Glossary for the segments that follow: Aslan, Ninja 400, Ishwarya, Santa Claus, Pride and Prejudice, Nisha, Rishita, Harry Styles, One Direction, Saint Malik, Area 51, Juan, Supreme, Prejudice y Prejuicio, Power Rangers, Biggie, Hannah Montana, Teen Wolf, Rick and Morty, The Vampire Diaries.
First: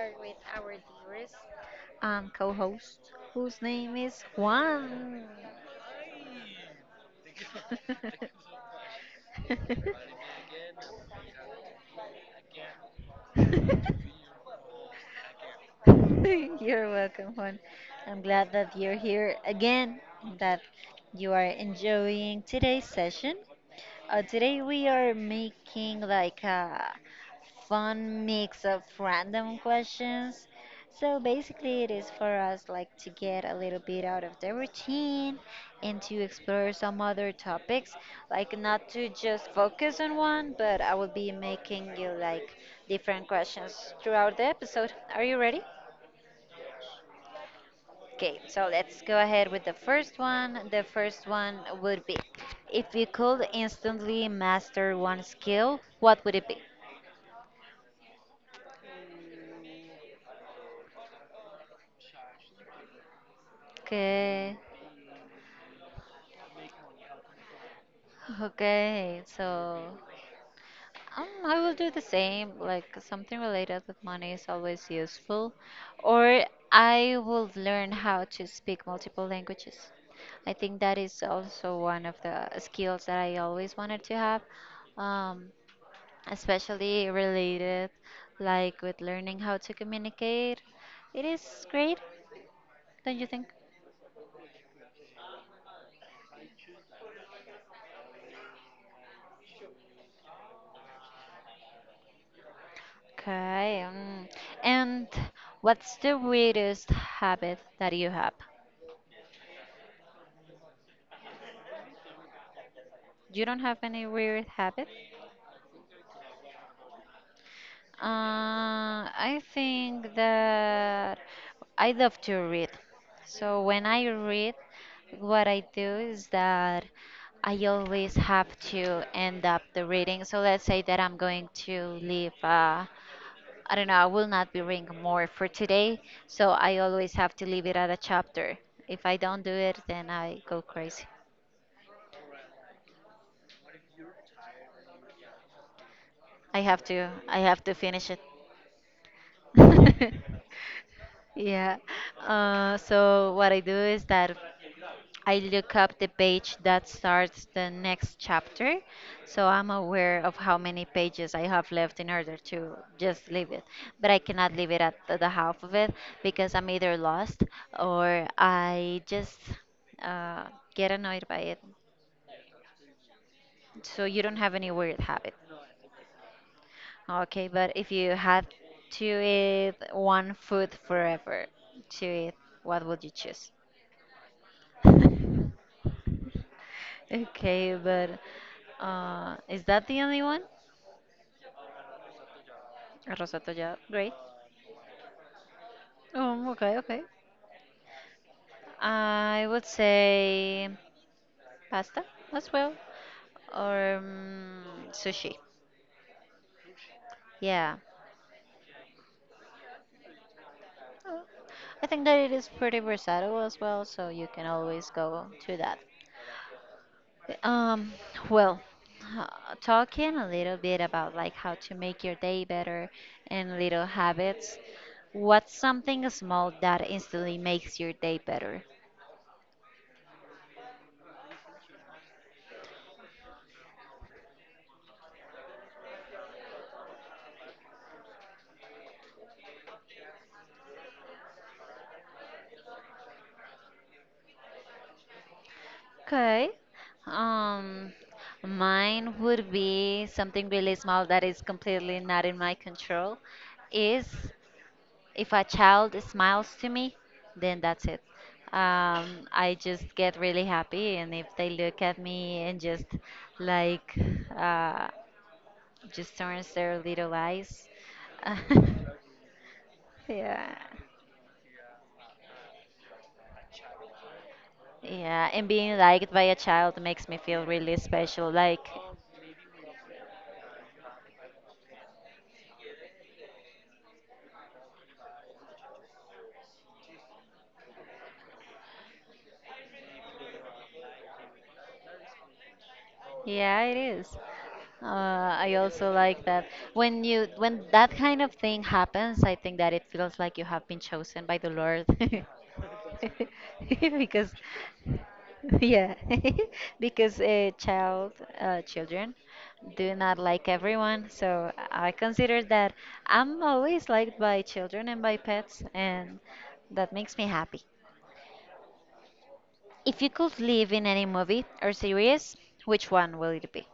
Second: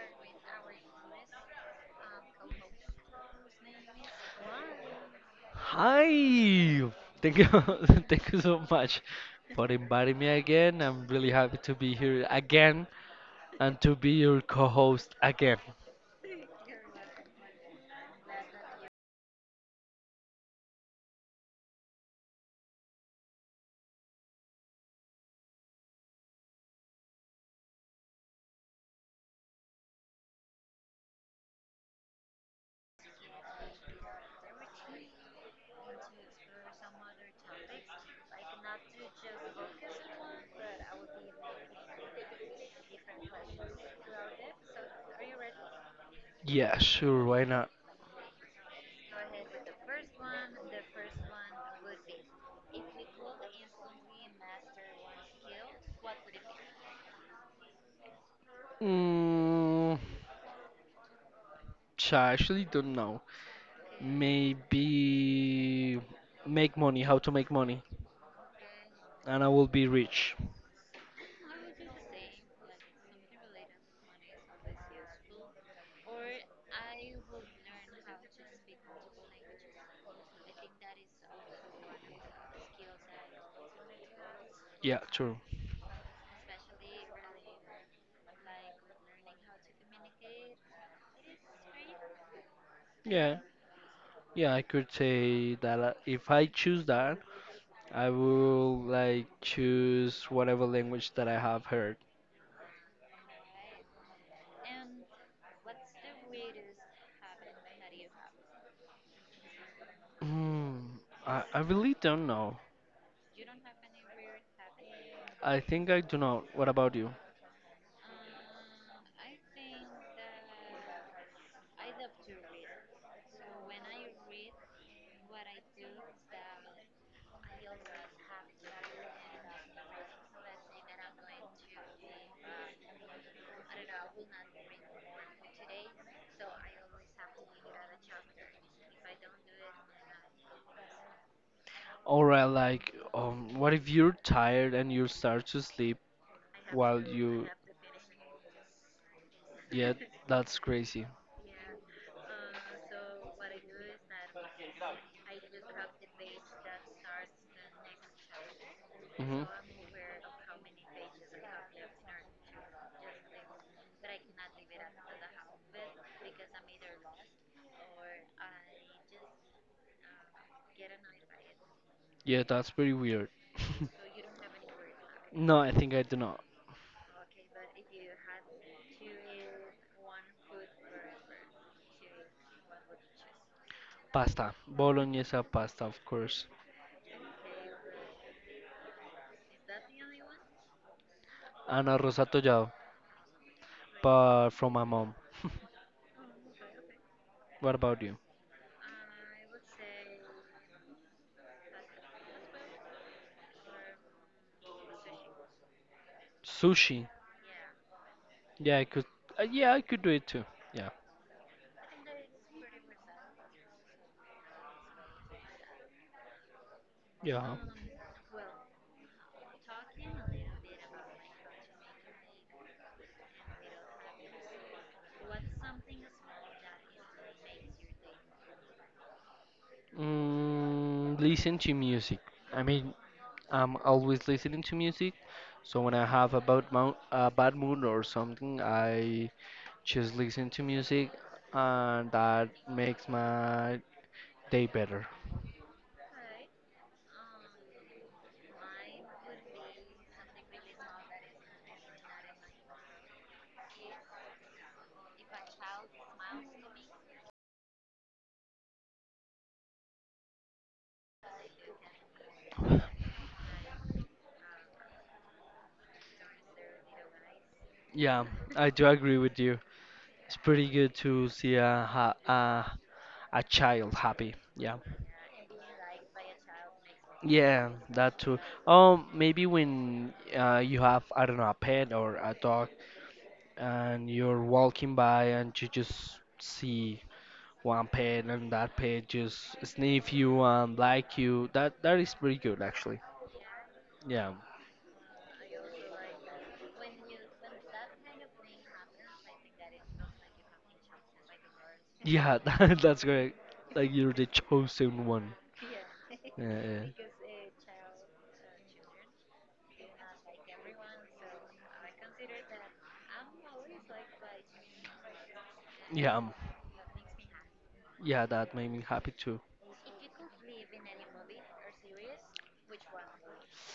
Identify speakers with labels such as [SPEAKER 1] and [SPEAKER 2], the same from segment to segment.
[SPEAKER 1] are with our dearest co host, whose name is Juan.
[SPEAKER 2] Hi! Thank you, thank you so much for inviting me again. I'm really happy to be here again and to be your co-host again.
[SPEAKER 1] You're welcome, Juan. I'm glad that you're here again and that you are enjoying today's session. Today we are making like a fun mix of random questions. So basically, it is for us like to get a little bit out of the routine and to explore some other topics, like not to just focus on one, but I will be making you like different questions throughout the episode. Are you ready?
[SPEAKER 2] Yeah, sure, why not?
[SPEAKER 1] Okay, so let's go ahead with the first one. The first one would be if you could instantly master one skill, what would it be?
[SPEAKER 2] Mm, I actually don't know.
[SPEAKER 1] Okay.
[SPEAKER 2] Maybe make money, how to make money,
[SPEAKER 1] Okay,
[SPEAKER 2] and I will
[SPEAKER 1] so
[SPEAKER 2] be rich.
[SPEAKER 1] I will do the same. Like something related with money is always useful, or I will learn how to speak multiple languages. I think that is also one of the skills that I always wanted to have,
[SPEAKER 2] Yeah, true.
[SPEAKER 1] um, especially related like with learning how to communicate. It is great, don't you
[SPEAKER 2] Yeah,
[SPEAKER 1] think?
[SPEAKER 2] yeah, I could say that if I choose that, I will like choose whatever language that I have heard.
[SPEAKER 1] Okay, and what's the weirdest habit that you have?
[SPEAKER 2] Hmm. I really don't know.
[SPEAKER 1] You don't have any weird habit?
[SPEAKER 2] I think I do not. What about you?
[SPEAKER 1] I think that I love to read. So when I read, what I do is that I always have to end up the reading. So let's say that I'm going to leave. I don't know, I will not be reading more for today, so I always have to leave it at a chapter. If I don't do it, then I go crazy.
[SPEAKER 2] Or like, what if you're tired and you start to sleep
[SPEAKER 1] I have
[SPEAKER 2] while
[SPEAKER 1] to I
[SPEAKER 2] you?
[SPEAKER 1] have to finish it.
[SPEAKER 2] Yeah, that's crazy.
[SPEAKER 1] Yeah. So what I do is that I look up the page that starts the next chapter,
[SPEAKER 2] Hmm.
[SPEAKER 1] so I'm aware of how many pages I have left in order to just leave it. But I cannot leave it at the half of it because I'm either lost or I just uh, get annoyed by it.
[SPEAKER 2] Yeah, that's pretty weird.
[SPEAKER 1] So you don't have any weird habit.
[SPEAKER 2] No, I think I do not.
[SPEAKER 1] Okay, but if you had to eat one food forever to eat, what would you choose?
[SPEAKER 2] Pasta, bolognese pasta, of course,
[SPEAKER 1] Okay, but is that the only one?
[SPEAKER 2] and arroz atollado,
[SPEAKER 1] Rosato, yeah, great.
[SPEAKER 2] but from my mom.
[SPEAKER 1] Okay, okay.
[SPEAKER 2] What about you?
[SPEAKER 1] I would say pasta as well, or sushi.
[SPEAKER 2] Sushi.
[SPEAKER 1] Yeah.
[SPEAKER 2] Yeah, I could. Yeah, I could do it too. Yeah.
[SPEAKER 1] Uh, I think that it is pretty versatile as well, so you can always go to that.
[SPEAKER 2] Yeah.
[SPEAKER 1] Um, well, uh, talking a little bit about like how to make your day better and little habits. What's something small that instantly makes your day better?
[SPEAKER 2] Listen to music. I mean, I'm always listening to music, so when I have a bad mood, or something, I just listen to music, and that makes my day better.
[SPEAKER 1] Okay. Um, Mine would be something really small that is completely not in my control. Is if a child smiles to me, then that's it. I just get really happy, and if they look at me and just like uh, just turns their little eyes,
[SPEAKER 2] Yeah, I do agree with you. It's
[SPEAKER 1] yeah,
[SPEAKER 2] pretty good to see a child happy. Yeah.
[SPEAKER 1] yeah, and being liked by a child makes me feel
[SPEAKER 2] Yeah,
[SPEAKER 1] really
[SPEAKER 2] that
[SPEAKER 1] special.
[SPEAKER 2] too.
[SPEAKER 1] Like
[SPEAKER 2] Maybe when you have, I don't know, a pet or a dog, and you're walking by and you just see one pet and that pet just sniff you and like you. That is pretty good actually.
[SPEAKER 1] yeah, it is.
[SPEAKER 2] Yeah.
[SPEAKER 1] Uh, I also like that when that kind of thing happens, I think that it feels like you have been chosen by the Lord.
[SPEAKER 2] Yeah, that's great. Like you're the
[SPEAKER 1] Because
[SPEAKER 2] chosen one.
[SPEAKER 1] yeah,
[SPEAKER 2] Yeah.
[SPEAKER 1] because children do
[SPEAKER 2] Yeah.
[SPEAKER 1] not like everyone, so I consider that I'm always liked by children and by pets,
[SPEAKER 2] Yeah,
[SPEAKER 1] and that makes me happy.
[SPEAKER 2] yeah, that made me happy too.
[SPEAKER 1] If you could live in any movie or series, which one will it be?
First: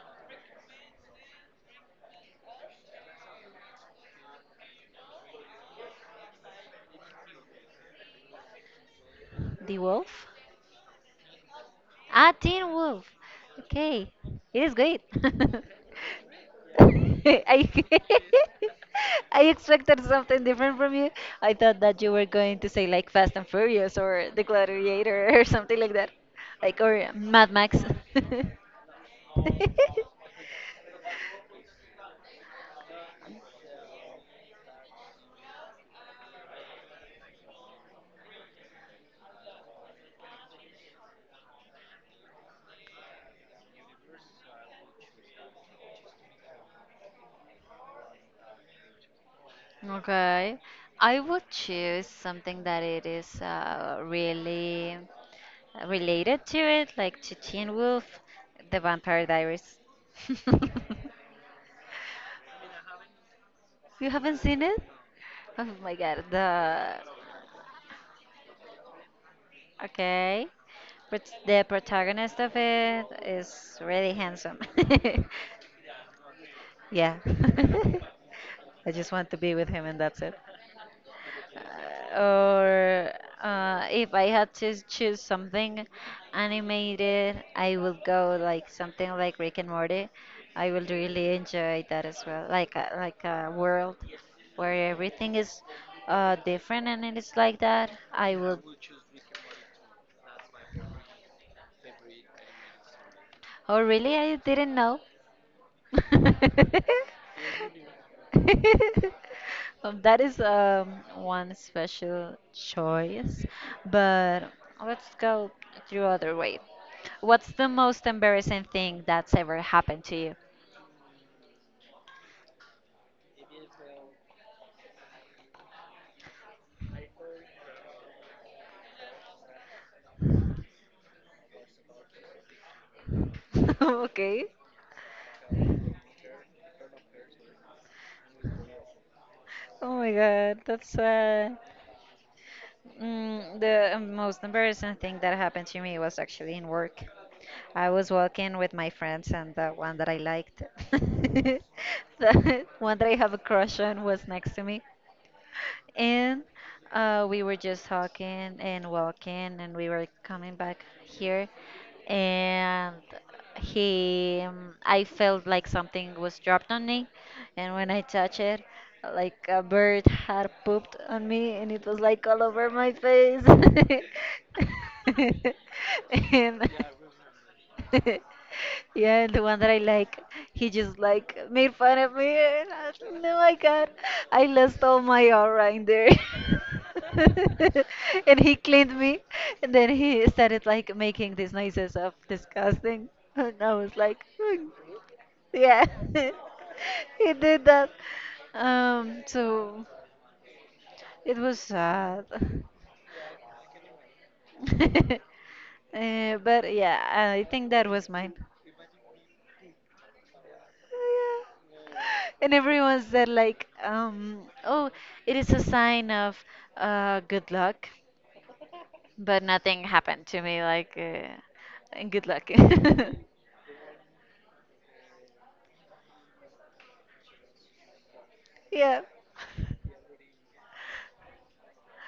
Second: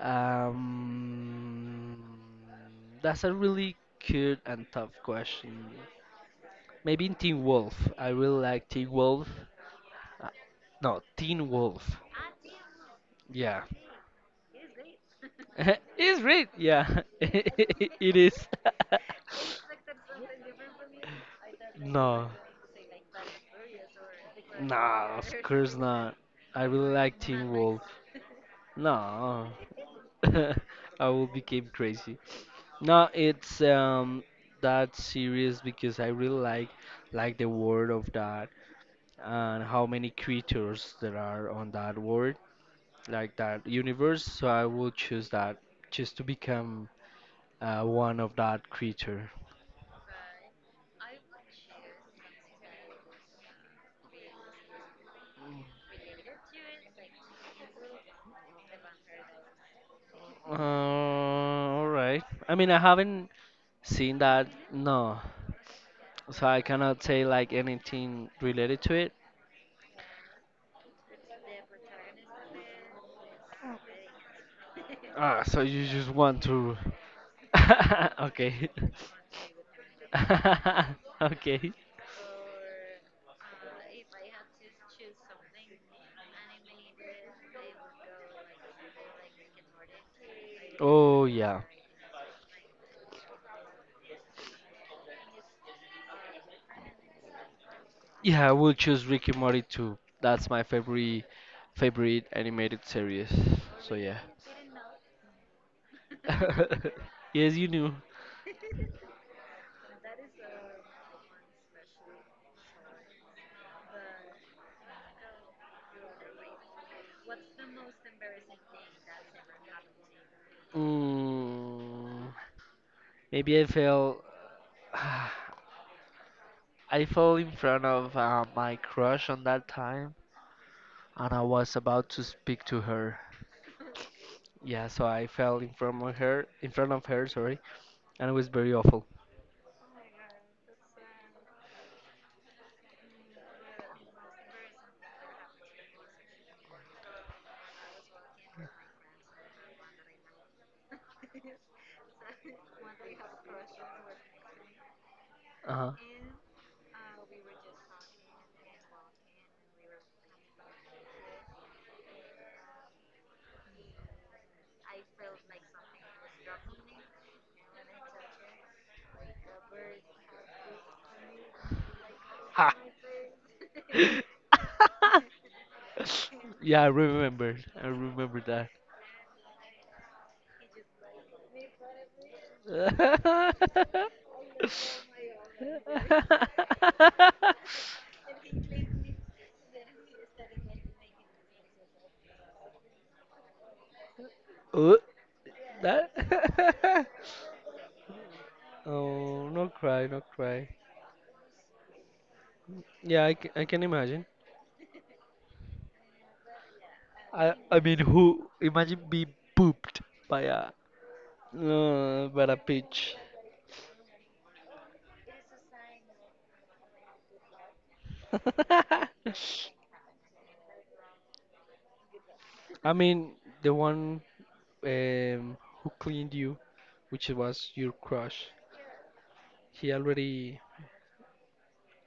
[SPEAKER 2] Um, that's a really cute and tough question. Maybe in Teen Wolf. I really like Teen Wolf.
[SPEAKER 1] The Wolf?
[SPEAKER 2] Uh, no, Teen Wolf.
[SPEAKER 1] Ah, Teen Wolf.
[SPEAKER 2] Yeah,
[SPEAKER 1] Okay, it is good.
[SPEAKER 2] it's great. Yeah,
[SPEAKER 1] I
[SPEAKER 2] it is.
[SPEAKER 1] I expected something different from you. I thought that you were
[SPEAKER 2] No.
[SPEAKER 1] going to say like Fast and Furious or The
[SPEAKER 2] Nah,
[SPEAKER 1] Gladiator
[SPEAKER 2] of
[SPEAKER 1] or
[SPEAKER 2] course
[SPEAKER 1] something like that,
[SPEAKER 2] not. I
[SPEAKER 1] like
[SPEAKER 2] really
[SPEAKER 1] or
[SPEAKER 2] like Teen
[SPEAKER 1] Mad Max.
[SPEAKER 2] Wolf. No, I will become crazy. No, it's that serious because I really like the world of that and how many creatures there are on that world, like that universe. So I will choose that just to become one of that creature.
[SPEAKER 1] Okay, I would choose something that it is really related to it, like to Teen Wolf, The Vampire Diaries.
[SPEAKER 2] All right. I mean, I haven't
[SPEAKER 1] You
[SPEAKER 2] seen
[SPEAKER 1] haven't
[SPEAKER 2] that.
[SPEAKER 1] seen it?
[SPEAKER 2] No,
[SPEAKER 1] Oh my God,
[SPEAKER 2] so I
[SPEAKER 1] the
[SPEAKER 2] cannot say like anything related to it.
[SPEAKER 1] okay. But the protagonist of it is really handsome.
[SPEAKER 2] Ah, so you just want to.
[SPEAKER 1] Yeah.
[SPEAKER 2] Okay.
[SPEAKER 1] I just want to be with him and that's it.
[SPEAKER 2] Okay.
[SPEAKER 1] Or If I had to choose something animated, I will go like something like Rick and Morty. I will
[SPEAKER 2] Oh
[SPEAKER 1] really
[SPEAKER 2] yeah.
[SPEAKER 1] enjoy that as well, like a world where everything is different and it is like that, I
[SPEAKER 2] Yeah, I
[SPEAKER 1] will.
[SPEAKER 2] will choose Rick and Morty too. That's my favorite animated series.
[SPEAKER 1] Oh,
[SPEAKER 2] So
[SPEAKER 1] really?
[SPEAKER 2] yeah.
[SPEAKER 1] I didn't know.
[SPEAKER 2] Yes, you knew.
[SPEAKER 1] That is one special choice, but let's go through other way. What's the most embarrassing thing that's ever happened to you?
[SPEAKER 2] Mm, maybe I fell. I fell in front of my crush on that time, and I was about to speak to her.
[SPEAKER 1] Okay.
[SPEAKER 2] Yeah, so I fell in front of her, in front of her, sorry, and it was very awful.
[SPEAKER 1] Oh my God, that's sad. The most embarrassing thing that happened to me was actually in work. I was walking with my friends, and the one that I liked, the one that I have a crush on, was next to me.
[SPEAKER 2] Uh-huh.
[SPEAKER 1] And we were just talking and walking, and we were coming back here, and I felt like something was dropped on me, and when I touched it, like a bird had pooped on me, and it was like all over
[SPEAKER 2] Ha.
[SPEAKER 1] my face. And
[SPEAKER 2] Yeah, I remember. I remember that.
[SPEAKER 1] yeah, the one that I like, he just like made fun of me, and I was like, no, I got, I lost all my aura in there. And he cleaned me, and then he started like making these noises of disgusting, and I was like, "Hmm,
[SPEAKER 2] Oh,
[SPEAKER 1] yeah,"
[SPEAKER 2] that.
[SPEAKER 1] he did that. Um,
[SPEAKER 2] Oh, no
[SPEAKER 1] so
[SPEAKER 2] cry, no cry.
[SPEAKER 1] it was sad.
[SPEAKER 2] Yeah, I can imagine.
[SPEAKER 1] But yeah, I
[SPEAKER 2] I
[SPEAKER 1] think
[SPEAKER 2] I
[SPEAKER 1] that
[SPEAKER 2] mean,
[SPEAKER 1] was mine.
[SPEAKER 2] who imagine being pooped by
[SPEAKER 1] And
[SPEAKER 2] a
[SPEAKER 1] everyone
[SPEAKER 2] peach.
[SPEAKER 1] said like, oh, it is a sign of good luck. But nothing happened to me, like, and good luck.
[SPEAKER 2] I mean, the one who cleaned you, which was your crush,
[SPEAKER 1] Yeah.
[SPEAKER 2] he already,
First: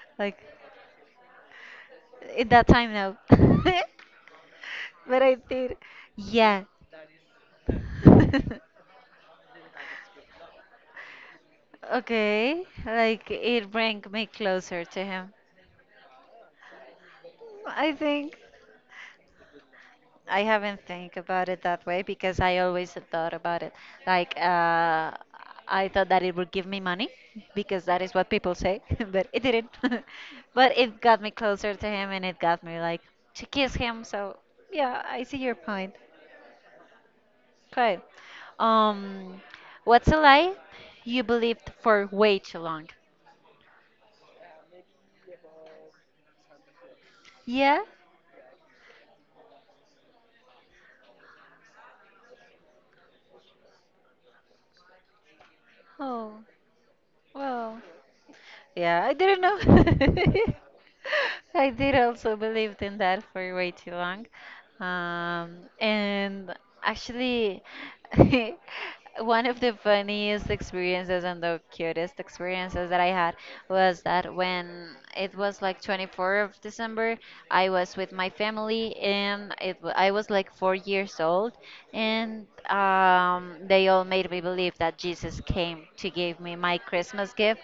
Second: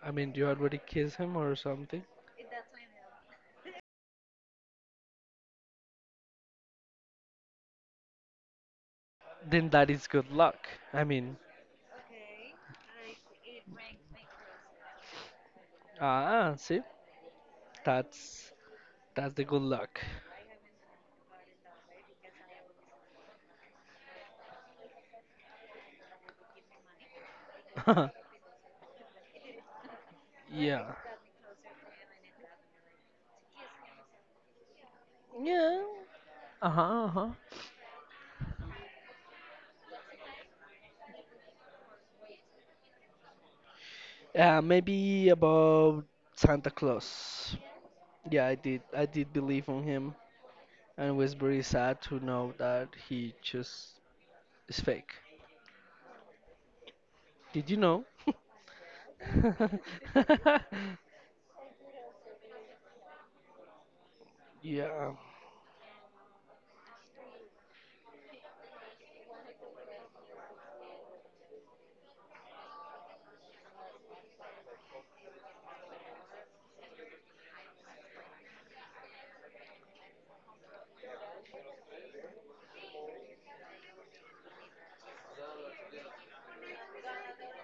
[SPEAKER 2] I mean,
[SPEAKER 1] Like,
[SPEAKER 2] you already kissed him or something?
[SPEAKER 1] in that time now. But I did. Yeah.
[SPEAKER 2] Then that is good luck. I mean,
[SPEAKER 1] Okay. Like, it bring me closer to him.
[SPEAKER 2] ah, see,
[SPEAKER 1] I think.
[SPEAKER 2] that's that's the good luck.
[SPEAKER 1] I haven't think about it that way because I always thought about it. Like I thought that it would give me money because that is what people say, but it didn't. But
[SPEAKER 2] Yeah,
[SPEAKER 1] it got me closer to him and it got me like to kiss him. So yeah, I see your
[SPEAKER 2] yeah,
[SPEAKER 1] point.
[SPEAKER 2] uh-huh, uh-huh.
[SPEAKER 1] Okay. Um, what's a lie you believed for way too long?
[SPEAKER 2] Yeah, maybe about Santa Claus.
[SPEAKER 1] Yeah.
[SPEAKER 2] Yeah, I did believe on him, and it was very sad to know that he just is fake.
[SPEAKER 1] Oh
[SPEAKER 2] Did you
[SPEAKER 1] well.
[SPEAKER 2] know?
[SPEAKER 1] Yeah, I didn't know. I did also believed in that for way too long.
[SPEAKER 2] Yeah.
[SPEAKER 1] And actually, one of the funniest experiences and the cutest experiences that I had was that when it was like 24th of December, I was with my family and I was like 4 years old, and they all made me believe that Jesus came to give me my Christmas gift.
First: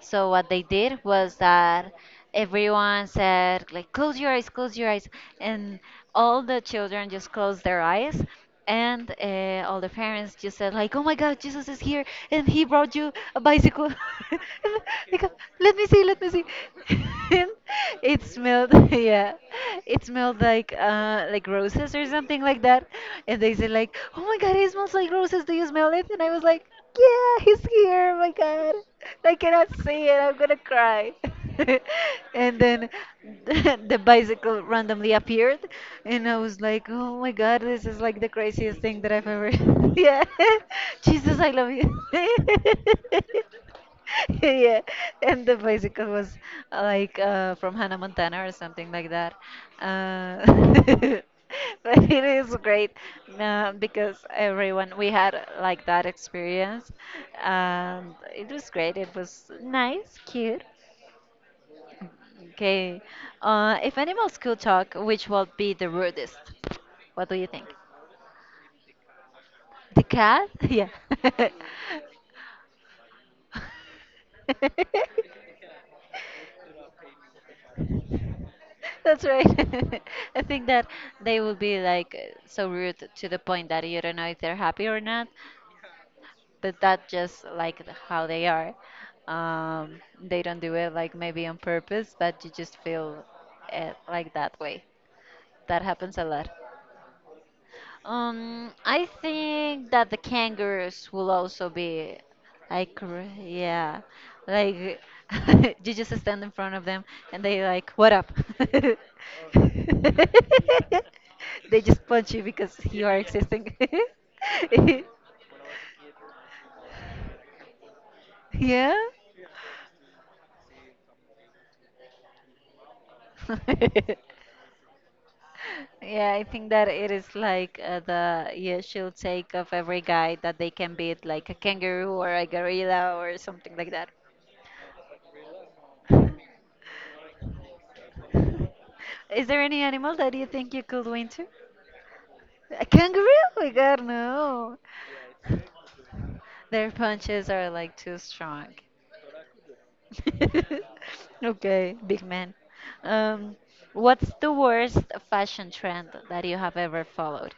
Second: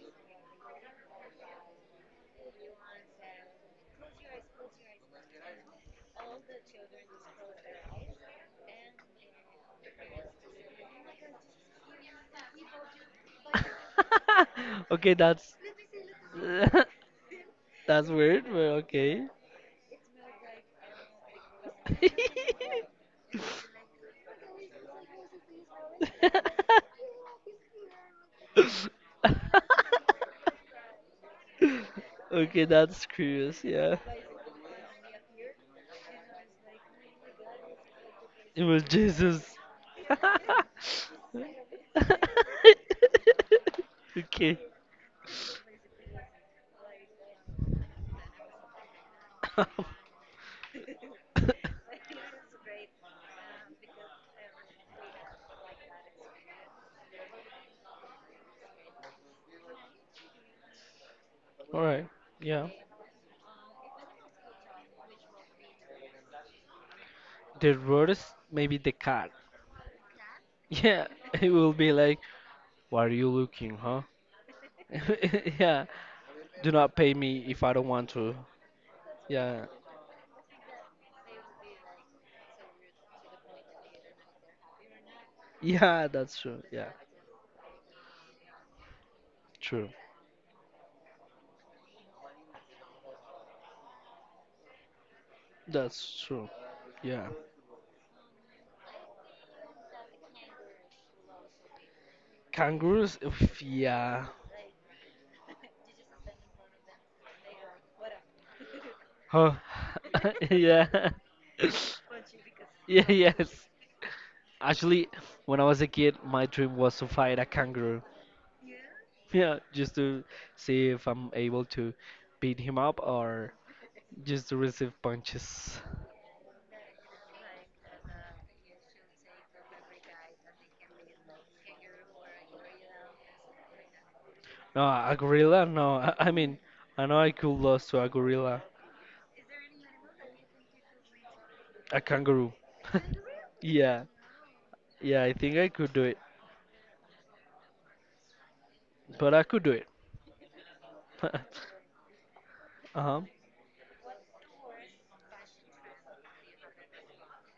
[SPEAKER 1] So what they did was that everyone said like close your eyes, and all the children just closed their eyes, and all the parents just said like oh my God, Jesus is here, and he brought you a bicycle. And
[SPEAKER 2] Okay,
[SPEAKER 1] they go,
[SPEAKER 2] that's
[SPEAKER 1] let me see, let me see. And
[SPEAKER 2] that's
[SPEAKER 1] it
[SPEAKER 2] weird,
[SPEAKER 1] smelled,
[SPEAKER 2] but okay.
[SPEAKER 1] yeah, it smelled like roses or something like that. And they said like oh my God, it smells like roses. Do you smell it? And I was like. Yeah, he's here. Oh my God, I cannot see it. I'm gonna cry. And
[SPEAKER 2] Okay,
[SPEAKER 1] then
[SPEAKER 2] that's curious, yeah.
[SPEAKER 1] the bicycle randomly appeared, and I was like, "Oh my God, this is like the
[SPEAKER 2] It
[SPEAKER 1] craziest
[SPEAKER 2] was
[SPEAKER 1] thing that I've ever."
[SPEAKER 2] Jesus.
[SPEAKER 1] Yeah, Jesus, I love you.
[SPEAKER 2] Okay.
[SPEAKER 1] Yeah, and the bicycle was from Hannah Montana or something like that.
[SPEAKER 2] All
[SPEAKER 1] Uh, but it is great because everyone we had like that experience, and it was great. It was nice, cute.
[SPEAKER 2] right. Yeah.
[SPEAKER 1] Okay, if animals could talk, which would be the rudest? What do you think?
[SPEAKER 2] The worst, maybe the cat.
[SPEAKER 1] The cat? Yeah.
[SPEAKER 2] Yeah. It will be like, what are you looking, huh? Yeah. Do not pay me if I don't want to.
[SPEAKER 1] That's right.
[SPEAKER 2] Yeah.
[SPEAKER 1] I think that they will be like so rude to the point that you don't know if they're happy or not,
[SPEAKER 2] Yeah, that's true.
[SPEAKER 1] but
[SPEAKER 2] Yeah.
[SPEAKER 1] that just like how they are.
[SPEAKER 2] True.
[SPEAKER 1] They don't do it like maybe on purpose, but you just feel it like that way. That happens
[SPEAKER 2] That's
[SPEAKER 1] a lot.
[SPEAKER 2] true. Yeah.
[SPEAKER 1] I think that the kangaroos will also be like,
[SPEAKER 2] Kangaroos, oof,
[SPEAKER 1] yeah,
[SPEAKER 2] yeah.
[SPEAKER 1] like you just stand in front of them and they like, what up?
[SPEAKER 2] Huh. Yeah.
[SPEAKER 1] They just punch you because you
[SPEAKER 2] Yeah,
[SPEAKER 1] are
[SPEAKER 2] yes.
[SPEAKER 1] existing.
[SPEAKER 2] Actually, when I was a kid, my dream was to fight a kangaroo.
[SPEAKER 1] Yeah.
[SPEAKER 2] Yeah, just to see if I'm able to beat him up or just to receive punches.
[SPEAKER 1] Yeah, I think that it is like the usual take of every guy that they can beat like a kangaroo or a gorilla or something like that.
[SPEAKER 2] No, a gorilla? No, I mean, I know I could lose to a gorilla.
[SPEAKER 1] Is there any animal that you think you could win to?
[SPEAKER 2] A kangaroo.
[SPEAKER 1] A kangaroo? Oh my God,
[SPEAKER 2] Yeah.
[SPEAKER 1] no.
[SPEAKER 2] Yeah, I think I could do it,
[SPEAKER 1] Their punches are like too strong.
[SPEAKER 2] but I could do it. Uh-huh.
[SPEAKER 1] Okay, big man. Um, what's the worst fashion trend that you have ever followed?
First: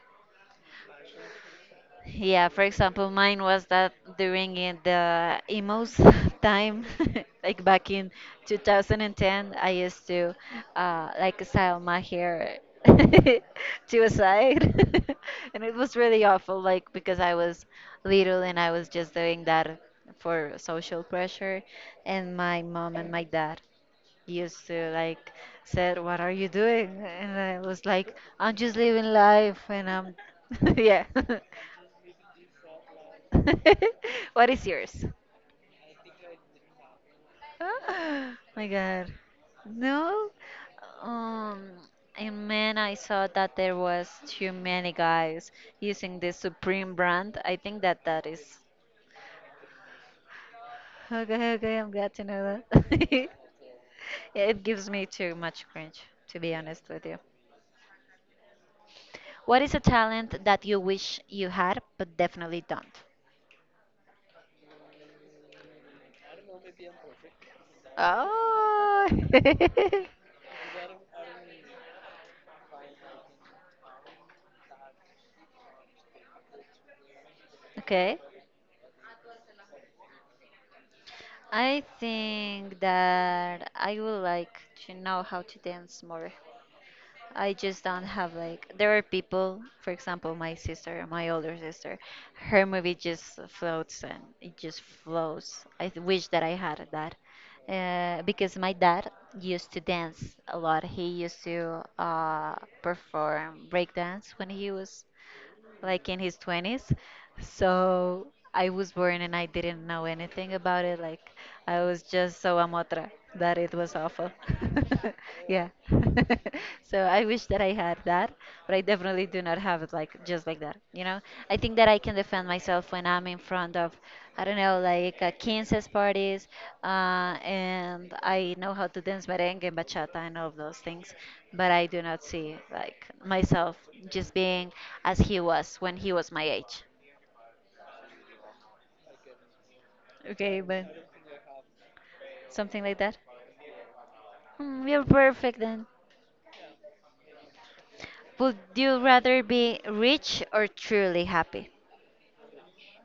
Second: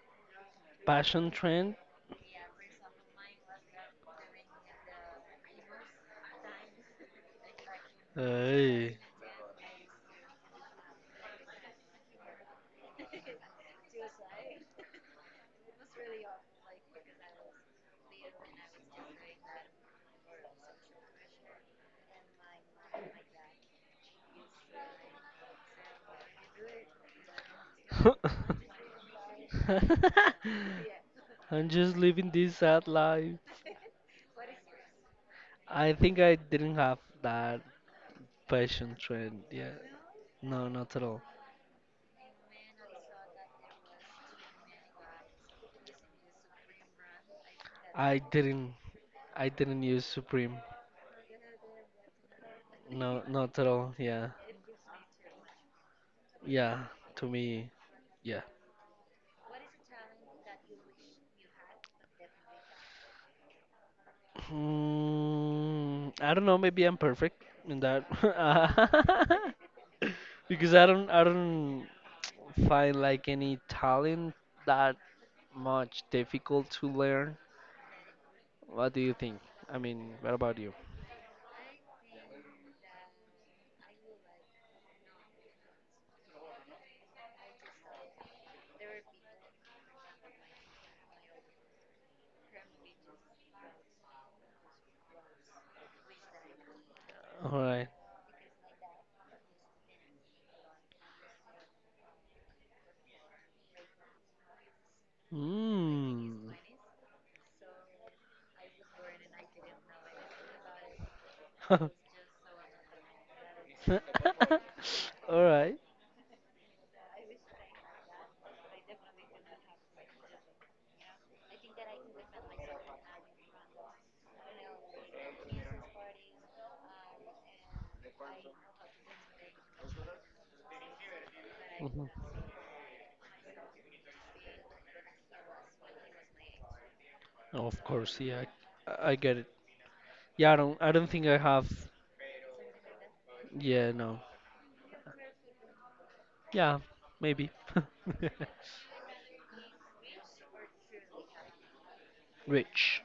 [SPEAKER 2] Passion trend.
[SPEAKER 1] Yeah, for example, mine was that during in the emos time, like back in
[SPEAKER 2] Hey.
[SPEAKER 1] 2010, I used to like style my hair to a side, and it was really awful, like because I was little and I was just doing that for social pressure, and my mom and my dad used to like said, "What are you doing?" And I was like, "I'm just living life," and I'm yeah.
[SPEAKER 2] I'm just living this sad life.
[SPEAKER 1] What is yours?
[SPEAKER 2] I think I didn't have that
[SPEAKER 1] My
[SPEAKER 2] passion
[SPEAKER 1] God.
[SPEAKER 2] trend. Yeah,
[SPEAKER 1] No.
[SPEAKER 2] no, not at all.
[SPEAKER 1] Um, and man, I saw that there was too many guys using the Supreme brand. I think that
[SPEAKER 2] I
[SPEAKER 1] that is.
[SPEAKER 2] didn't. I didn't use Supreme.
[SPEAKER 1] Okay, okay, I'm glad to know that.
[SPEAKER 2] No, not at all. Yeah,
[SPEAKER 1] Yeah, it gives me too much cringe, to be
[SPEAKER 2] yeah.
[SPEAKER 1] honest with you.
[SPEAKER 2] To me, yeah.
[SPEAKER 1] What is a talent that you wish you had, but definitely don't?
[SPEAKER 2] Hmm, I don't know. Maybe I'm perfect in that
[SPEAKER 1] Oh.
[SPEAKER 2] because I don't find like any talent that much difficult to learn.
[SPEAKER 1] Okay.
[SPEAKER 2] What do you think? I mean, what about you?
[SPEAKER 1] I think that I would like to know how to dance more. I just don't have like there are people, for example, my sister, my older sister, her movie just floats and it just flows. I wish that I had that.
[SPEAKER 2] All right.
[SPEAKER 1] Because my dad used to dance a lot. He used to perform breakdance when he was like in his
[SPEAKER 2] Hmm.
[SPEAKER 1] 20s. So I was born and I didn't know anything about it. Like I
[SPEAKER 2] All
[SPEAKER 1] was just so amotra that it was awful. Yeah.
[SPEAKER 2] right.
[SPEAKER 1] So I wish that I had that, but I definitely do not have it like just like that, you know? I think that I can defend myself when I'm in front of, I don't know, like 15 parties, uh, and I know how to dance merengue and bachata and all of those things, but I do
[SPEAKER 2] Mhm.
[SPEAKER 1] not see like myself just being as he was when he was my age.
[SPEAKER 2] Of course, yeah, I get it. Yeah,
[SPEAKER 1] Okay,
[SPEAKER 2] I
[SPEAKER 1] but
[SPEAKER 2] don't think I have.
[SPEAKER 1] something like that.
[SPEAKER 2] Yeah, no.
[SPEAKER 1] Mm, you're perfect then.
[SPEAKER 2] Yeah, maybe.
[SPEAKER 1] Would you rather be rich or truly happy?
[SPEAKER 2] Rich.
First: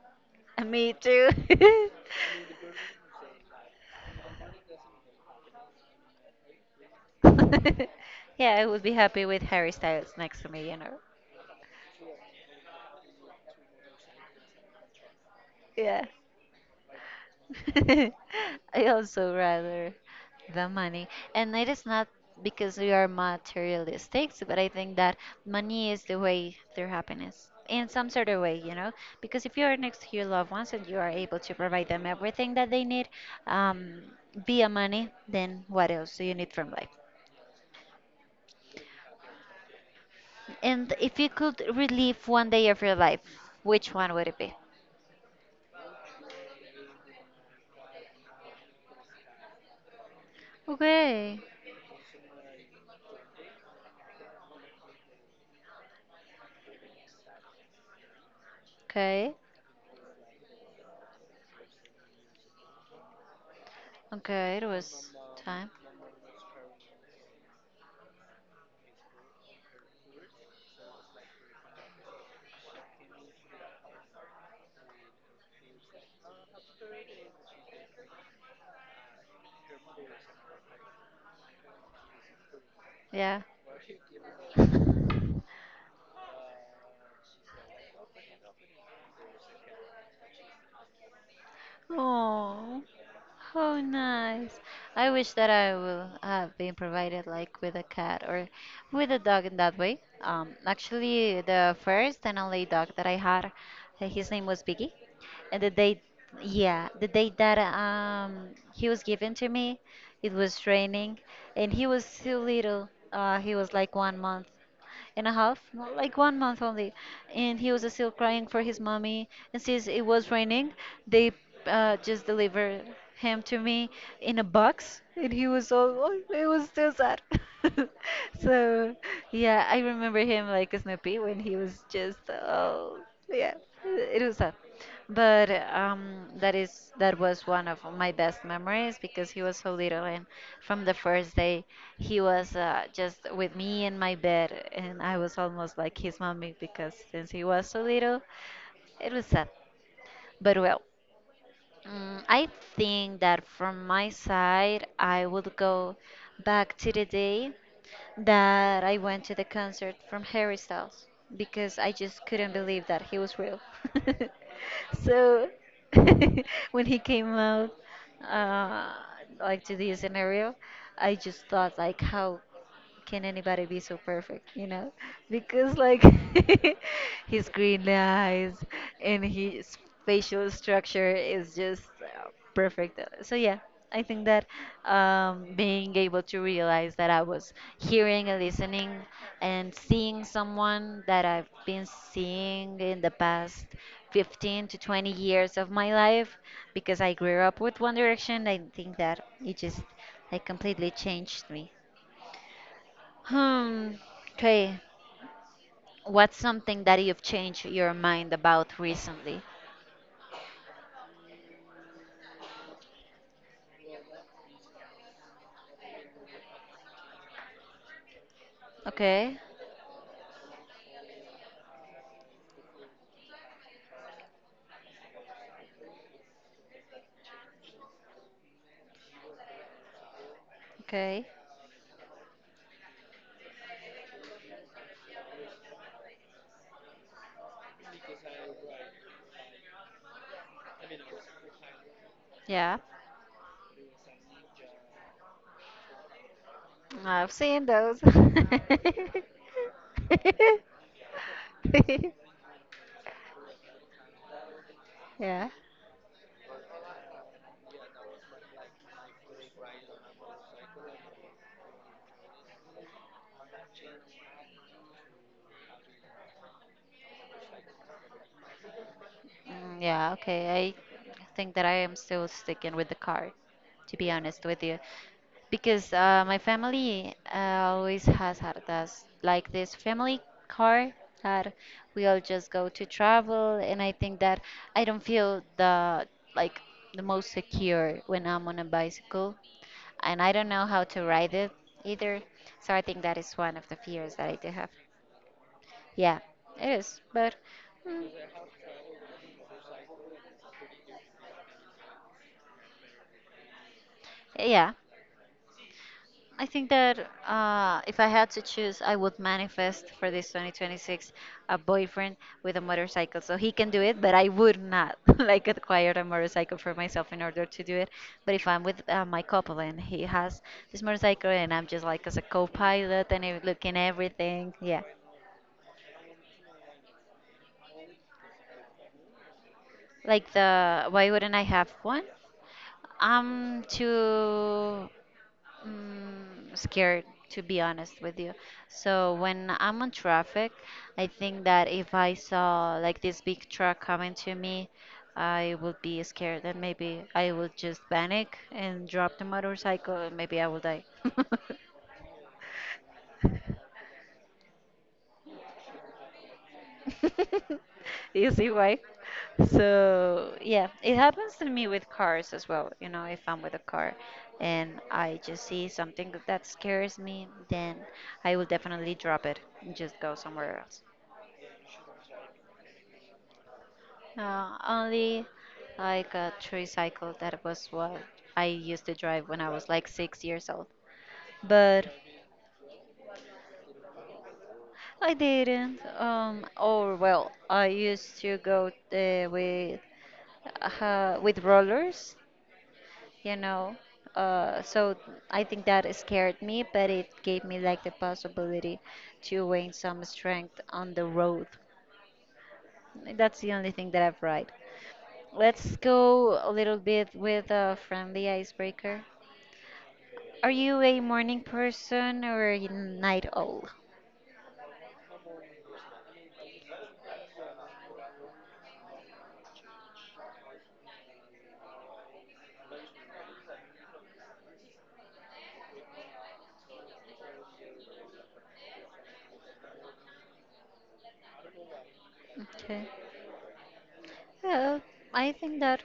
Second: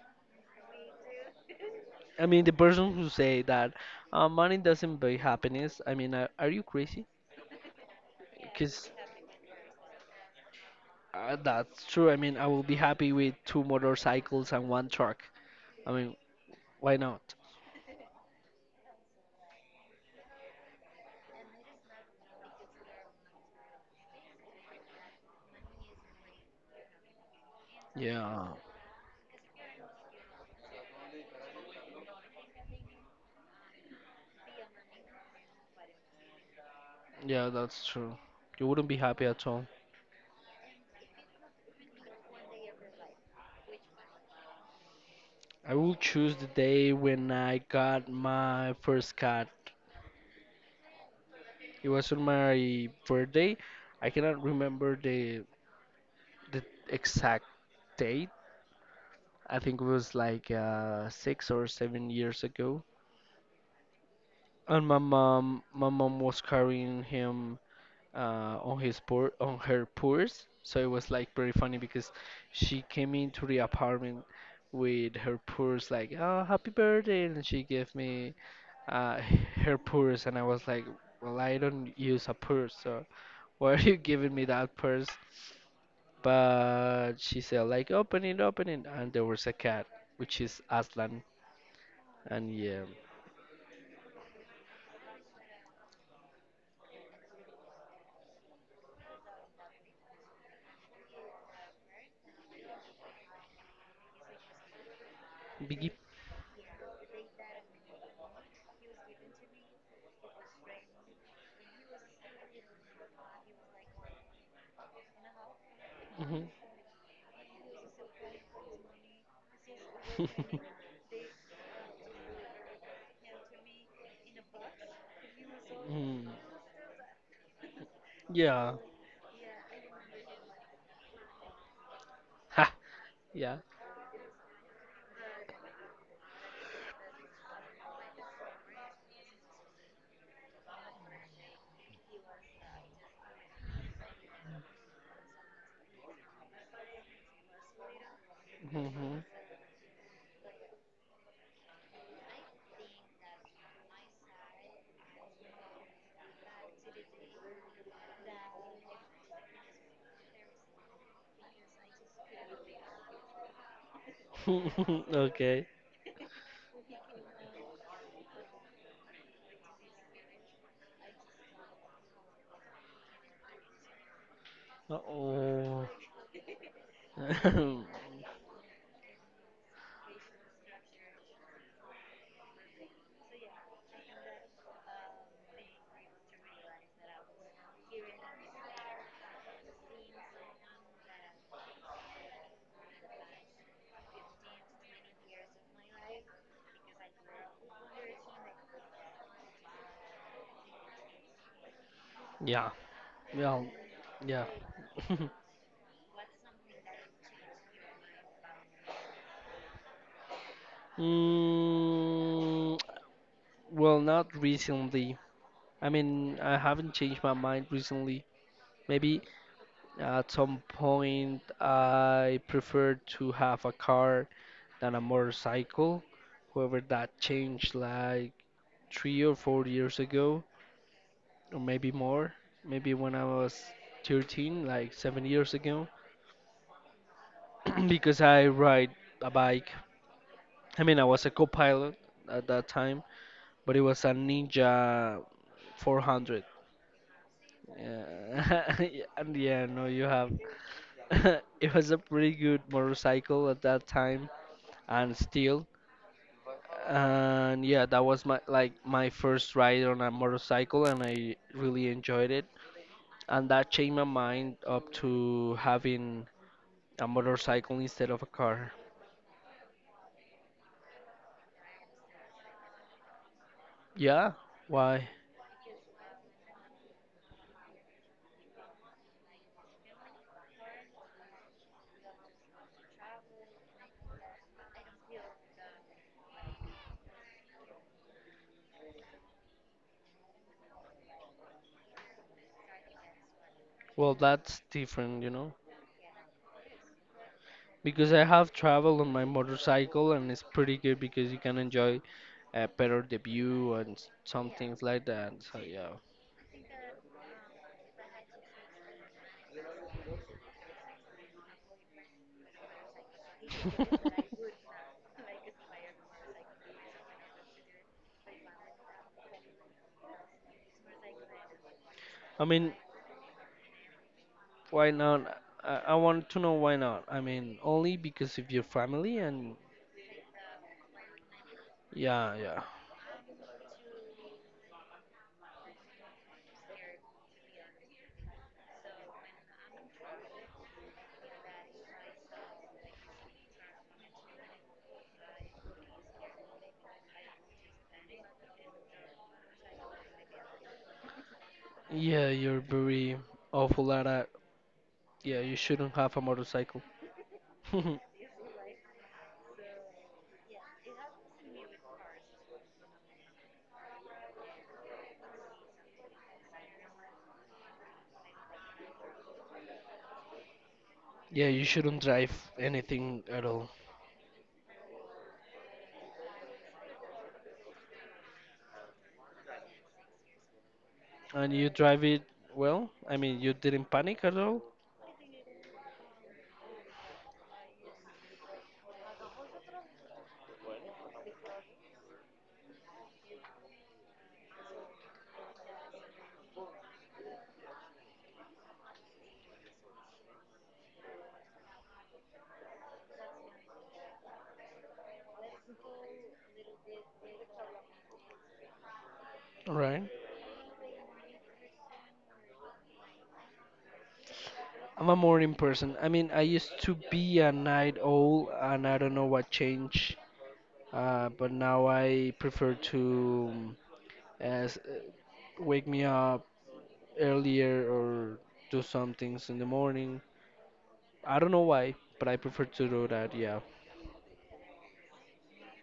[SPEAKER 1] Me too.
[SPEAKER 2] I mean, the person who say that money doesn't buy happiness. I mean, are you crazy?
[SPEAKER 1] Yeah, I would
[SPEAKER 2] Because
[SPEAKER 1] be happy with Harry Styles next to me, you know.
[SPEAKER 2] that's true. I mean, I will be happy with two motorcycles and one truck. I
[SPEAKER 1] Yeah.
[SPEAKER 2] mean, why not?
[SPEAKER 1] I also rather the money. And it is not because we are materialistic, but I think that money is the way to happiness in some sort of
[SPEAKER 2] Yeah,
[SPEAKER 1] way, you know. Because if you are next to your loved ones and you are able to provide them everything that they need, um, via money, then what else do you need from life?
[SPEAKER 2] yeah, that's true. You wouldn't be happy at all.
[SPEAKER 1] And if you could relive one day of your life, which one would it be?
[SPEAKER 2] I will choose the day when I got my first cat.
[SPEAKER 1] Okay.
[SPEAKER 2] It was on my birthday. I cannot remember the exact date.
[SPEAKER 1] Okay,
[SPEAKER 2] I think it was like 6 or 7 years ago.
[SPEAKER 1] okay, it
[SPEAKER 2] And my
[SPEAKER 1] was
[SPEAKER 2] mom,
[SPEAKER 1] time.
[SPEAKER 2] my mom was carrying him on her purse, so it was like pretty funny because she came into the apartment with her purse like, "Oh, happy birthday!" and she gave me uh, her purse, and I was like, "Well, I don't use a purse, so
[SPEAKER 1] Yeah.
[SPEAKER 2] why are you giving me that purse?" But she said like, open it," and there was a cat, which is Aslan, and yeah,
[SPEAKER 1] Oh, how nice. I wish that I will have been provided like with a cat or with a dog in that way. Actually, the first and only dog that I had, his name was Biggie. And the
[SPEAKER 2] Biggie.
[SPEAKER 1] day, yeah, the day that he was given to me, it was raining, and he was so little. He was like one month, and a half, no, like one
[SPEAKER 2] Hmm.
[SPEAKER 1] month only, and he was still crying for his mommy. And since it was raining, they just delivered him to me in a box, and he was all, oh,
[SPEAKER 2] Mm,
[SPEAKER 1] it was so sad.
[SPEAKER 2] yeah.
[SPEAKER 1] So yeah, I remember him like Snoopy when he was just,
[SPEAKER 2] Ha.
[SPEAKER 1] oh yeah,
[SPEAKER 2] Yeah.
[SPEAKER 1] it was sad. But that was one of my best memories because he was so little and from the first day he was just with me in my bed, and I was almost like his mommy because since he was so little, it
[SPEAKER 2] Mhm.
[SPEAKER 1] was sad. But well, mm, I think that from my side, I would go back to the day that I went to the concert from Harry Styles because I just couldn't believe that he was real. So
[SPEAKER 2] Okay.
[SPEAKER 1] when he came out uh, like to this scenario, I just thought like how can anybody be so perfect, you know? Because
[SPEAKER 2] Oh.
[SPEAKER 1] like his green eyes and his facial structure is just perfect. So yeah, I think that being able to realize that I was hearing and listening and seeing someone that I've been seeing in the past 15 to 20 years of my life because I grew up with One Direction, I think that it just like completely changed me.
[SPEAKER 2] Yeah. Well.
[SPEAKER 1] Hmm.
[SPEAKER 2] Yeah.
[SPEAKER 1] Okay. What's something that you've changed your mind about recently?
[SPEAKER 2] mm, well, not recently. I mean, I haven't changed my mind recently. Maybe
[SPEAKER 1] Okay.
[SPEAKER 2] at some point I prefer to have a car than a motorcycle. However, that changed like 3 or 4 years ago,
[SPEAKER 1] Okay.
[SPEAKER 2] or maybe more, maybe when I was 13, like 7 years ago, because I ride a bike. I mean, I was a co-pilot at that
[SPEAKER 1] Yeah.
[SPEAKER 2] time, but it was a Ninja 400.
[SPEAKER 1] I've seen those.
[SPEAKER 2] Yeah, and yeah, no, you have. It was a pretty good motorcycle at that time, and
[SPEAKER 1] Yeah.
[SPEAKER 2] still. And yeah, that was my my first ride on a motorcycle, and I really enjoyed it. And that changed my mind up to having a motorcycle instead of a car.
[SPEAKER 1] Mm, yeah. Okay. I think that I am still sticking with the car, to be
[SPEAKER 2] Yeah,
[SPEAKER 1] honest with you.
[SPEAKER 2] why?
[SPEAKER 1] Because my family always has had us like this family car that we all just go to travel, and I think that I don't feel the like the most secure when I'm on a bicycle, and I don't know how to ride it either, so I think that is one of the fears
[SPEAKER 2] Well,
[SPEAKER 1] that I do
[SPEAKER 2] that's
[SPEAKER 1] have.
[SPEAKER 2] different, you know.
[SPEAKER 1] Yeah, it is, but mm,
[SPEAKER 2] Because I have traveled on my motorcycle and it's pretty good because you can enjoy better the view and some
[SPEAKER 1] yeah,
[SPEAKER 2] things like that. So yeah.
[SPEAKER 1] I think that if I had to choose, I would manifest for this 2026 a boyfriend with a motorcycle. So he can do it, but I would not like acquire a motorcycle for myself in order to do it. But if I'm with my couple and he has this motorcycle and I'm just like as a
[SPEAKER 2] I mean,
[SPEAKER 1] co-pilot and looking everything, yeah.
[SPEAKER 2] why not? I want to know why not. I mean, only because of your family and
[SPEAKER 1] Like the why wouldn't I have one?
[SPEAKER 2] yeah, yeah.
[SPEAKER 1] I'm too mm, scared, to be honest with you, so when I'm on traffic, I think that if I saw like this big truck coming to me, I would be scared and maybe I would just panic and drop the motorcycle and maybe I will die.
[SPEAKER 2] Yeah, you're very awful at that. Yeah, you shouldn't have a motorcycle.
[SPEAKER 1] You see why? So yeah, it happens to me with cars as well. You know, if I'm with a car and I just see something that scares me, then I will definitely drop it and just go somewhere else.
[SPEAKER 2] Yeah, you shouldn't drive anything at all.
[SPEAKER 1] Only like a tricycle. That was what I used to drive when I was like 6 years old.
[SPEAKER 2] And you
[SPEAKER 1] But
[SPEAKER 2] drive it well? I mean, you didn't panic at all,
[SPEAKER 1] I didn't. Or well, I used to go uh, with with rollers, you know. So I think that scared me, but it gave me like the possibility to gain some strength on the road. That's the only thing that I've tried. Let's go a little bit with a friendly icebreaker.
[SPEAKER 2] right?
[SPEAKER 1] Are you a morning person or a night owl?
[SPEAKER 2] I'm a morning person. I mean, I used to be a night owl, and I don't know what changed. But now I prefer to as wake me up earlier or do some things in the morning. I don't know why, but I prefer
[SPEAKER 1] Okay.
[SPEAKER 2] to do that. Yeah.
[SPEAKER 1] Uh, I think that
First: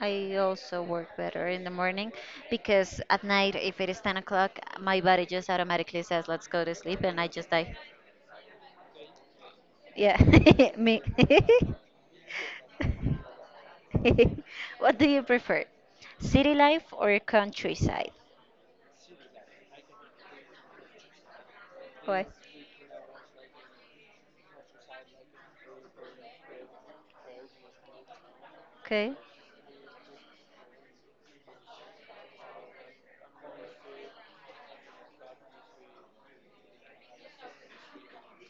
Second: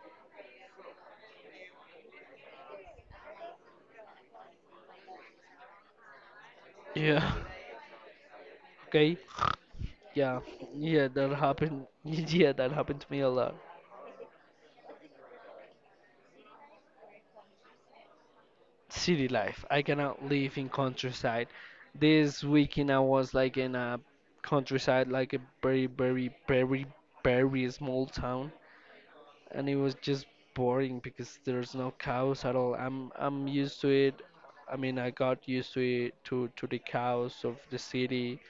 [SPEAKER 1] I also work better in the morning because at night, if it is 10 o'clock, my body just automatically says, let's go to sleep, and I
[SPEAKER 2] Yeah.
[SPEAKER 1] just die.
[SPEAKER 2] Okay. Yeah.
[SPEAKER 1] Yeah, me.
[SPEAKER 2] Yeah, that happened. Yeah, that happened to me a lot.
[SPEAKER 1] What do you prefer? City life or countryside?
[SPEAKER 2] City life. I cannot live in countryside.
[SPEAKER 1] Why?
[SPEAKER 2] This weekend I was like in a countryside, like a very, very, very, very small town,
[SPEAKER 1] Okay.
[SPEAKER 2] and it was just boring because there's no cows at all. I'm used to it. I mean, I got used to it to the cows of the city,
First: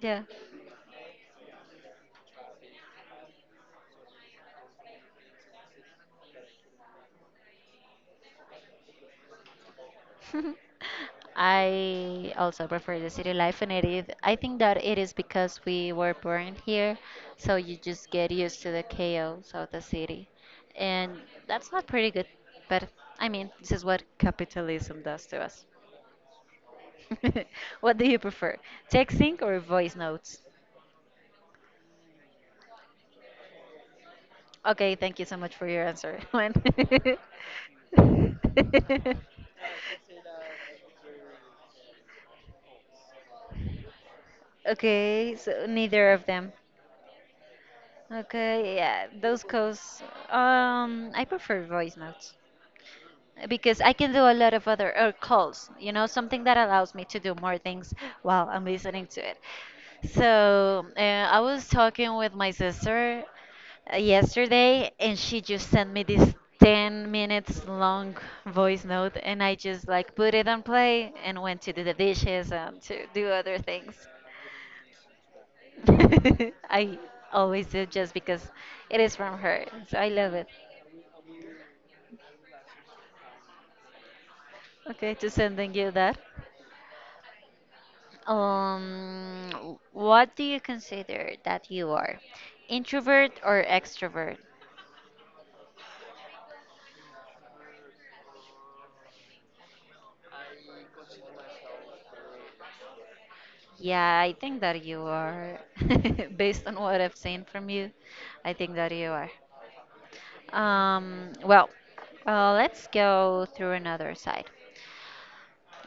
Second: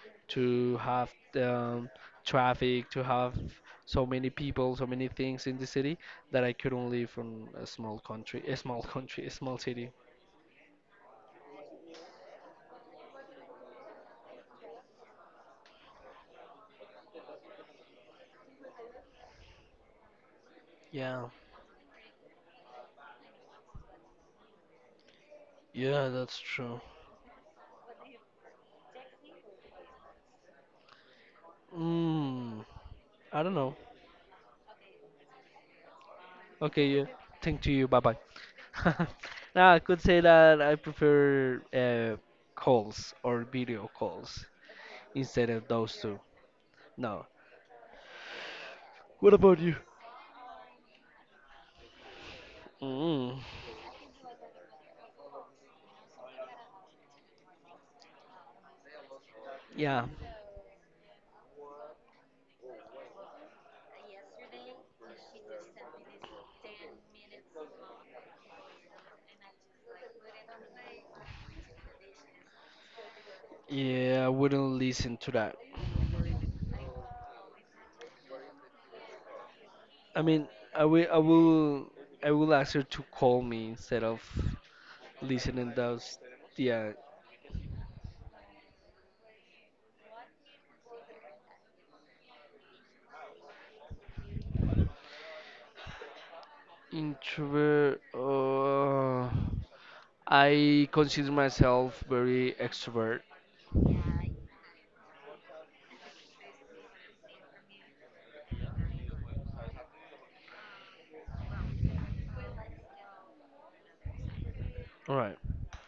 [SPEAKER 1] Yeah.
[SPEAKER 2] to have um, traffic, to have so many people, so many things in the city that I couldn't live in a small country, a small country, a small city.
[SPEAKER 1] I also prefer the city life, and it is, I think that it is because we were born here, so you just get used to the chaos of the city. And
[SPEAKER 2] Yeah.
[SPEAKER 1] that's not pretty good, but I mean, this is what capitalism does to us.
[SPEAKER 2] Yeah, that's true.
[SPEAKER 1] What do you prefer, texting or voice notes?
[SPEAKER 2] Mm, I don't know.
[SPEAKER 1] Okay, thank you so much for your answer. When-
[SPEAKER 2] Okay, yeah. Thank to you. Bye bye. Now I could say that I prefer calls or video calls
[SPEAKER 1] okay,
[SPEAKER 2] instead
[SPEAKER 1] so
[SPEAKER 2] of those
[SPEAKER 1] neither
[SPEAKER 2] two.
[SPEAKER 1] of them.
[SPEAKER 2] No.
[SPEAKER 1] Okay, yeah,
[SPEAKER 2] What
[SPEAKER 1] those
[SPEAKER 2] about you?
[SPEAKER 1] calls. I prefer voice notes
[SPEAKER 2] Mm,
[SPEAKER 1] because I can do a lot of other or calls, you know, something that allows me to do more things while I'm listening to it.
[SPEAKER 2] yeah.
[SPEAKER 1] So I was talking with my sister yesterday, and she just sent me this 10 minutes long voice note, and I just like put it on play and went to do the dishes and to do other things.
[SPEAKER 2] Yeah, I wouldn't listen to that.
[SPEAKER 1] I always do just because it is from her, so I
[SPEAKER 2] I
[SPEAKER 1] love it.
[SPEAKER 2] mean, I will, I will, I will ask her to call me instead of
[SPEAKER 1] Okay, to
[SPEAKER 2] listening
[SPEAKER 1] sending you that.
[SPEAKER 2] those. Yeah,
[SPEAKER 1] What do you consider that you are? Introvert or extrovert?
[SPEAKER 2] introvert. I consider myself very extrovert.
[SPEAKER 1] Yeah, I think that you are. Based on what I've seen from you, I think that you are. Well, let's go through another side.
[SPEAKER 2] All right.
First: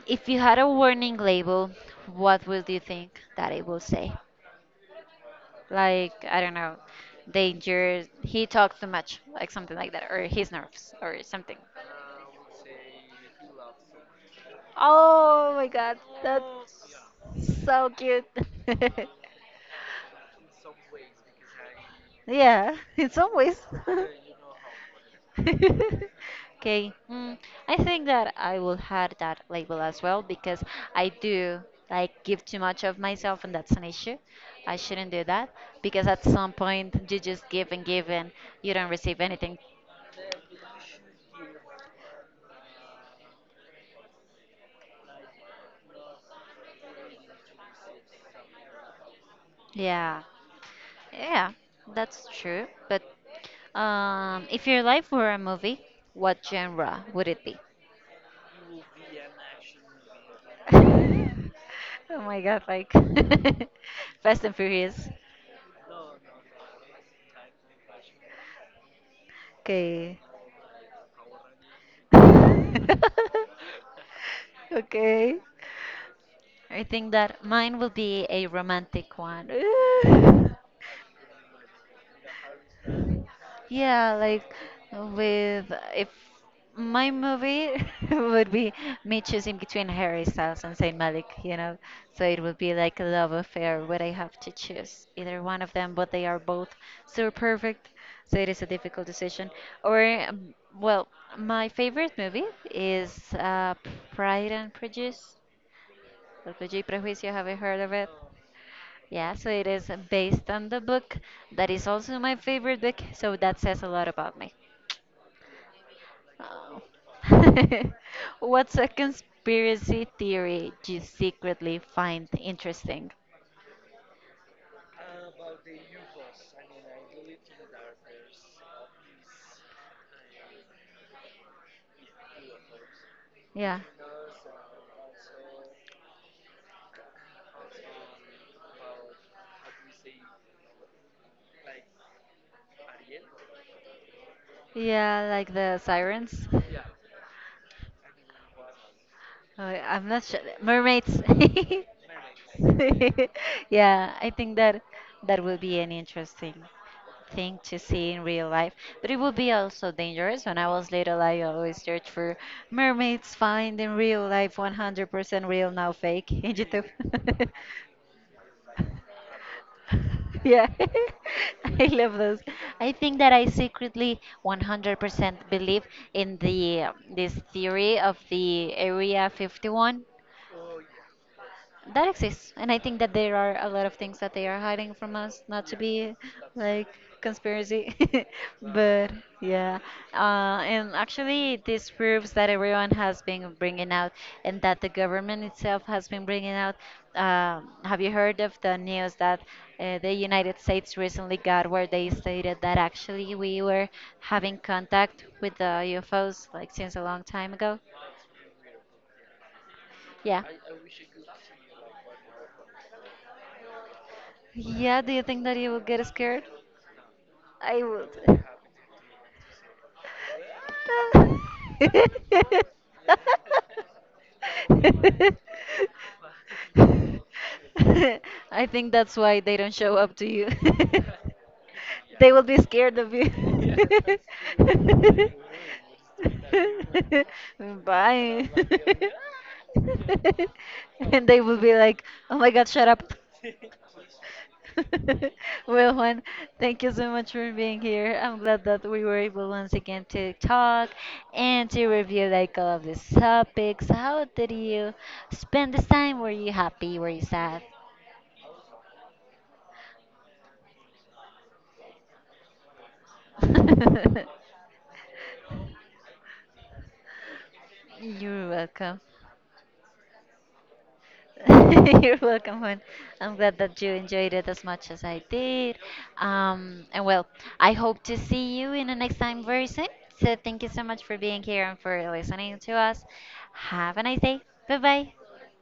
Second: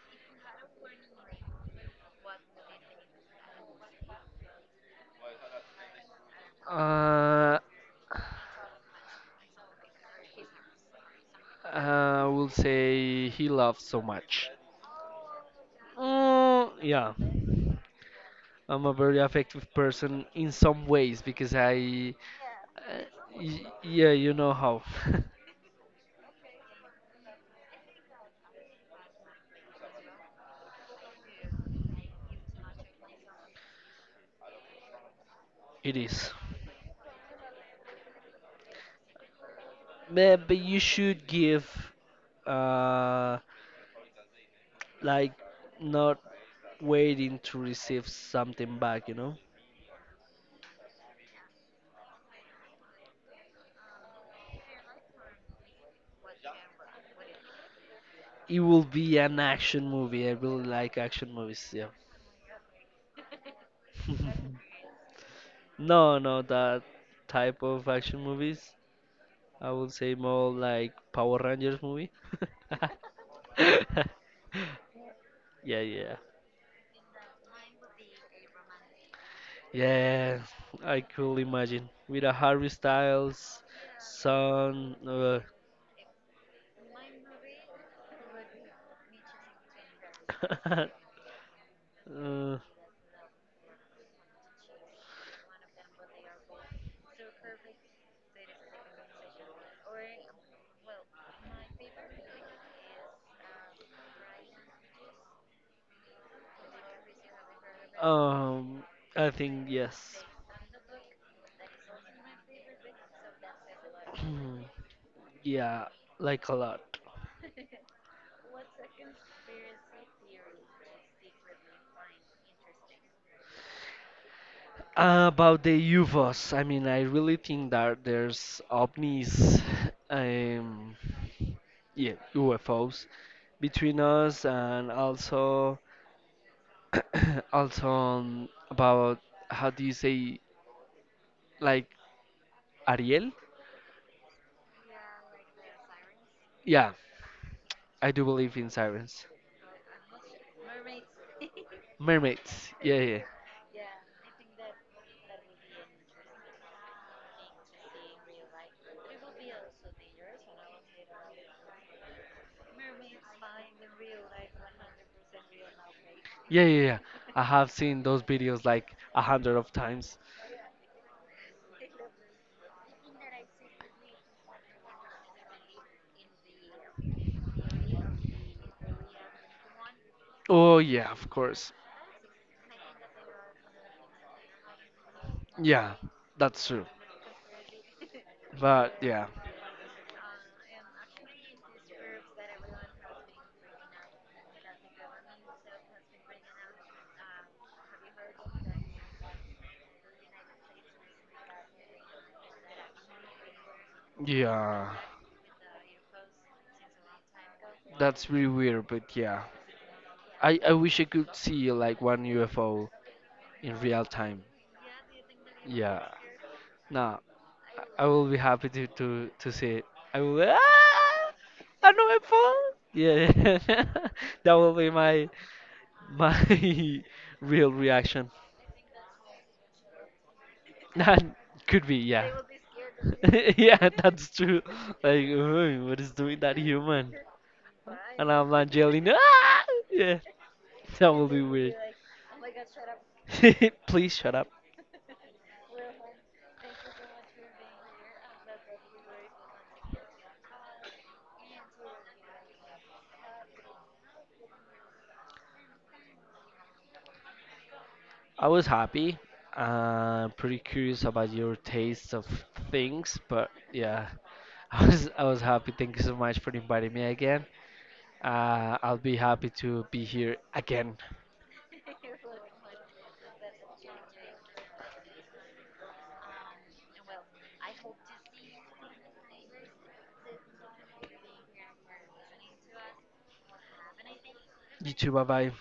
[SPEAKER 1] If you had a warning label, what would you think that it will say? Like, I don't know,
[SPEAKER 2] Uh,
[SPEAKER 1] danger, he talks too much, like something like that, or he's nervous, or something.
[SPEAKER 2] I will say he loves so much.
[SPEAKER 1] Oh my god, that
[SPEAKER 2] Mm, yeah.
[SPEAKER 1] so cute.
[SPEAKER 2] I'm a very affective person in some ways because
[SPEAKER 1] Yeah,
[SPEAKER 2] uh,
[SPEAKER 1] in some ways.
[SPEAKER 2] yeah, you know how
[SPEAKER 1] Okay, mm, I think that I will have that label as well because I do like give too much of myself, and that's an issue. I shouldn't do that
[SPEAKER 2] it
[SPEAKER 1] because at
[SPEAKER 2] is.
[SPEAKER 1] some point you just give and give and you don't receive anything.
[SPEAKER 2] Man, but you should give, uh, like, not waiting to receive something back, you know?
[SPEAKER 1] Yeah, yeah, that's true. But if your life were a movie, what genre would it be?
[SPEAKER 2] It will be an action movie. I really like action movies.
[SPEAKER 1] Oh my god, like
[SPEAKER 2] Yeah.
[SPEAKER 1] Fast and Furious.
[SPEAKER 2] No, no, that type of action movies. I would say
[SPEAKER 1] Okay.
[SPEAKER 2] more like Power Rangers movie.
[SPEAKER 1] Okay.
[SPEAKER 2] Yeah, yeah.
[SPEAKER 1] I think that mine will be a romantic one.
[SPEAKER 2] Yeah, I could imagine. With a Harry Styles,
[SPEAKER 1] Yeah, like
[SPEAKER 2] son,
[SPEAKER 1] with if my movie would be me choosing between Harry Styles and Saint Malik, you know, so it
[SPEAKER 2] uh,
[SPEAKER 1] would be like a love affair where I have to choose either one of them, but they are both so perfect, so it is a difficult decision. Or well, my favorite movie is Pride and Prejudice, or Prejudice y Prejuicio. Have you heard of it?
[SPEAKER 2] um, I
[SPEAKER 1] Yeah, so
[SPEAKER 2] think
[SPEAKER 1] it is
[SPEAKER 2] yes.
[SPEAKER 1] based on the book that is also my favorite book, so that says a lot about me.
[SPEAKER 2] Yeah, like a lot.
[SPEAKER 1] Oh. What's a conspiracy theory you secretly find interesting?
[SPEAKER 2] About the UFOs, I mean, I really think that there's ovnis, um, yeah, UFOs
[SPEAKER 1] Yeah.
[SPEAKER 2] between us, and also, also about how do you say, like Ariel?
[SPEAKER 1] Yeah, like the sirens.
[SPEAKER 2] Yeah, I do believe in sirens,
[SPEAKER 1] I'm not sure. Mermaids.
[SPEAKER 2] mermaids. Yeah, yeah,
[SPEAKER 1] Yeah, I think that that will be an interesting thing to see in real life. But it would be also dangerous. When I was little, I always searched for mermaids find in real life, 100% real, now fake in
[SPEAKER 2] yeah, yeah. Yeah.
[SPEAKER 1] YouTube.
[SPEAKER 2] Yeah. I have seen those videos like 100 of times.
[SPEAKER 1] Yeah, I love those. I think that I secretly 100% believe in the this theory of the Area 51
[SPEAKER 2] Oh yeah, of course.
[SPEAKER 1] that exists, and I think that there are a lot of things that they are hiding from us not to
[SPEAKER 2] Yeah,
[SPEAKER 1] be
[SPEAKER 2] that's true.
[SPEAKER 1] like conspiracy.
[SPEAKER 2] But
[SPEAKER 1] But
[SPEAKER 2] yeah,
[SPEAKER 1] yeah, and actually this proves that everyone has been bringing out, and that the government itself has been bringing out, have you heard of the news that the United States recently got where they stated that actually we were having
[SPEAKER 2] yeah.
[SPEAKER 1] contact with the UFOs like since a long time ago?
[SPEAKER 2] That's really weird, but yeah.
[SPEAKER 1] Yeah.
[SPEAKER 2] I wish I could see like one UFO in real time.
[SPEAKER 1] Yeah, do you think that you would
[SPEAKER 2] Yeah.
[SPEAKER 1] get scared?
[SPEAKER 2] Nah,
[SPEAKER 1] I
[SPEAKER 2] I will be
[SPEAKER 1] would.
[SPEAKER 2] happy to see it. I will an UFO. Yeah, that will be my my real reaction.
[SPEAKER 1] I think that's why they don't show up to you.
[SPEAKER 2] That could be,
[SPEAKER 1] They
[SPEAKER 2] yeah.
[SPEAKER 1] will be scared of you.
[SPEAKER 2] Yeah, that's true. Like, "Ooh, what is doing that human? And
[SPEAKER 1] Bye.
[SPEAKER 2] I'm like yelling. Ah! Yeah, that
[SPEAKER 1] And
[SPEAKER 2] will
[SPEAKER 1] they
[SPEAKER 2] be
[SPEAKER 1] will be
[SPEAKER 2] weird.
[SPEAKER 1] like, oh my god, shut up.
[SPEAKER 2] Please shut up.
[SPEAKER 1] Well, Juan, thank you so much for being here. I'm glad that we were able once again to talk and to review like all of these topics. How did you spend this time? Were you happy? Were you sad?
[SPEAKER 2] I was happy. Pretty curious about your taste of things, but yeah, I was happy. Thank you so much for inviting me again.
[SPEAKER 1] You're
[SPEAKER 2] I'll
[SPEAKER 1] welcome.
[SPEAKER 2] be happy to be here again.
[SPEAKER 1] You're welcome, Juan. I'm glad that you enjoyed it as much as I did. And well, I hope to see you in the next time very soon. So thank you so much for being here and for listening to us. Have a nice day. Bye
[SPEAKER 2] You too.
[SPEAKER 1] bye.
[SPEAKER 2] Bye bye.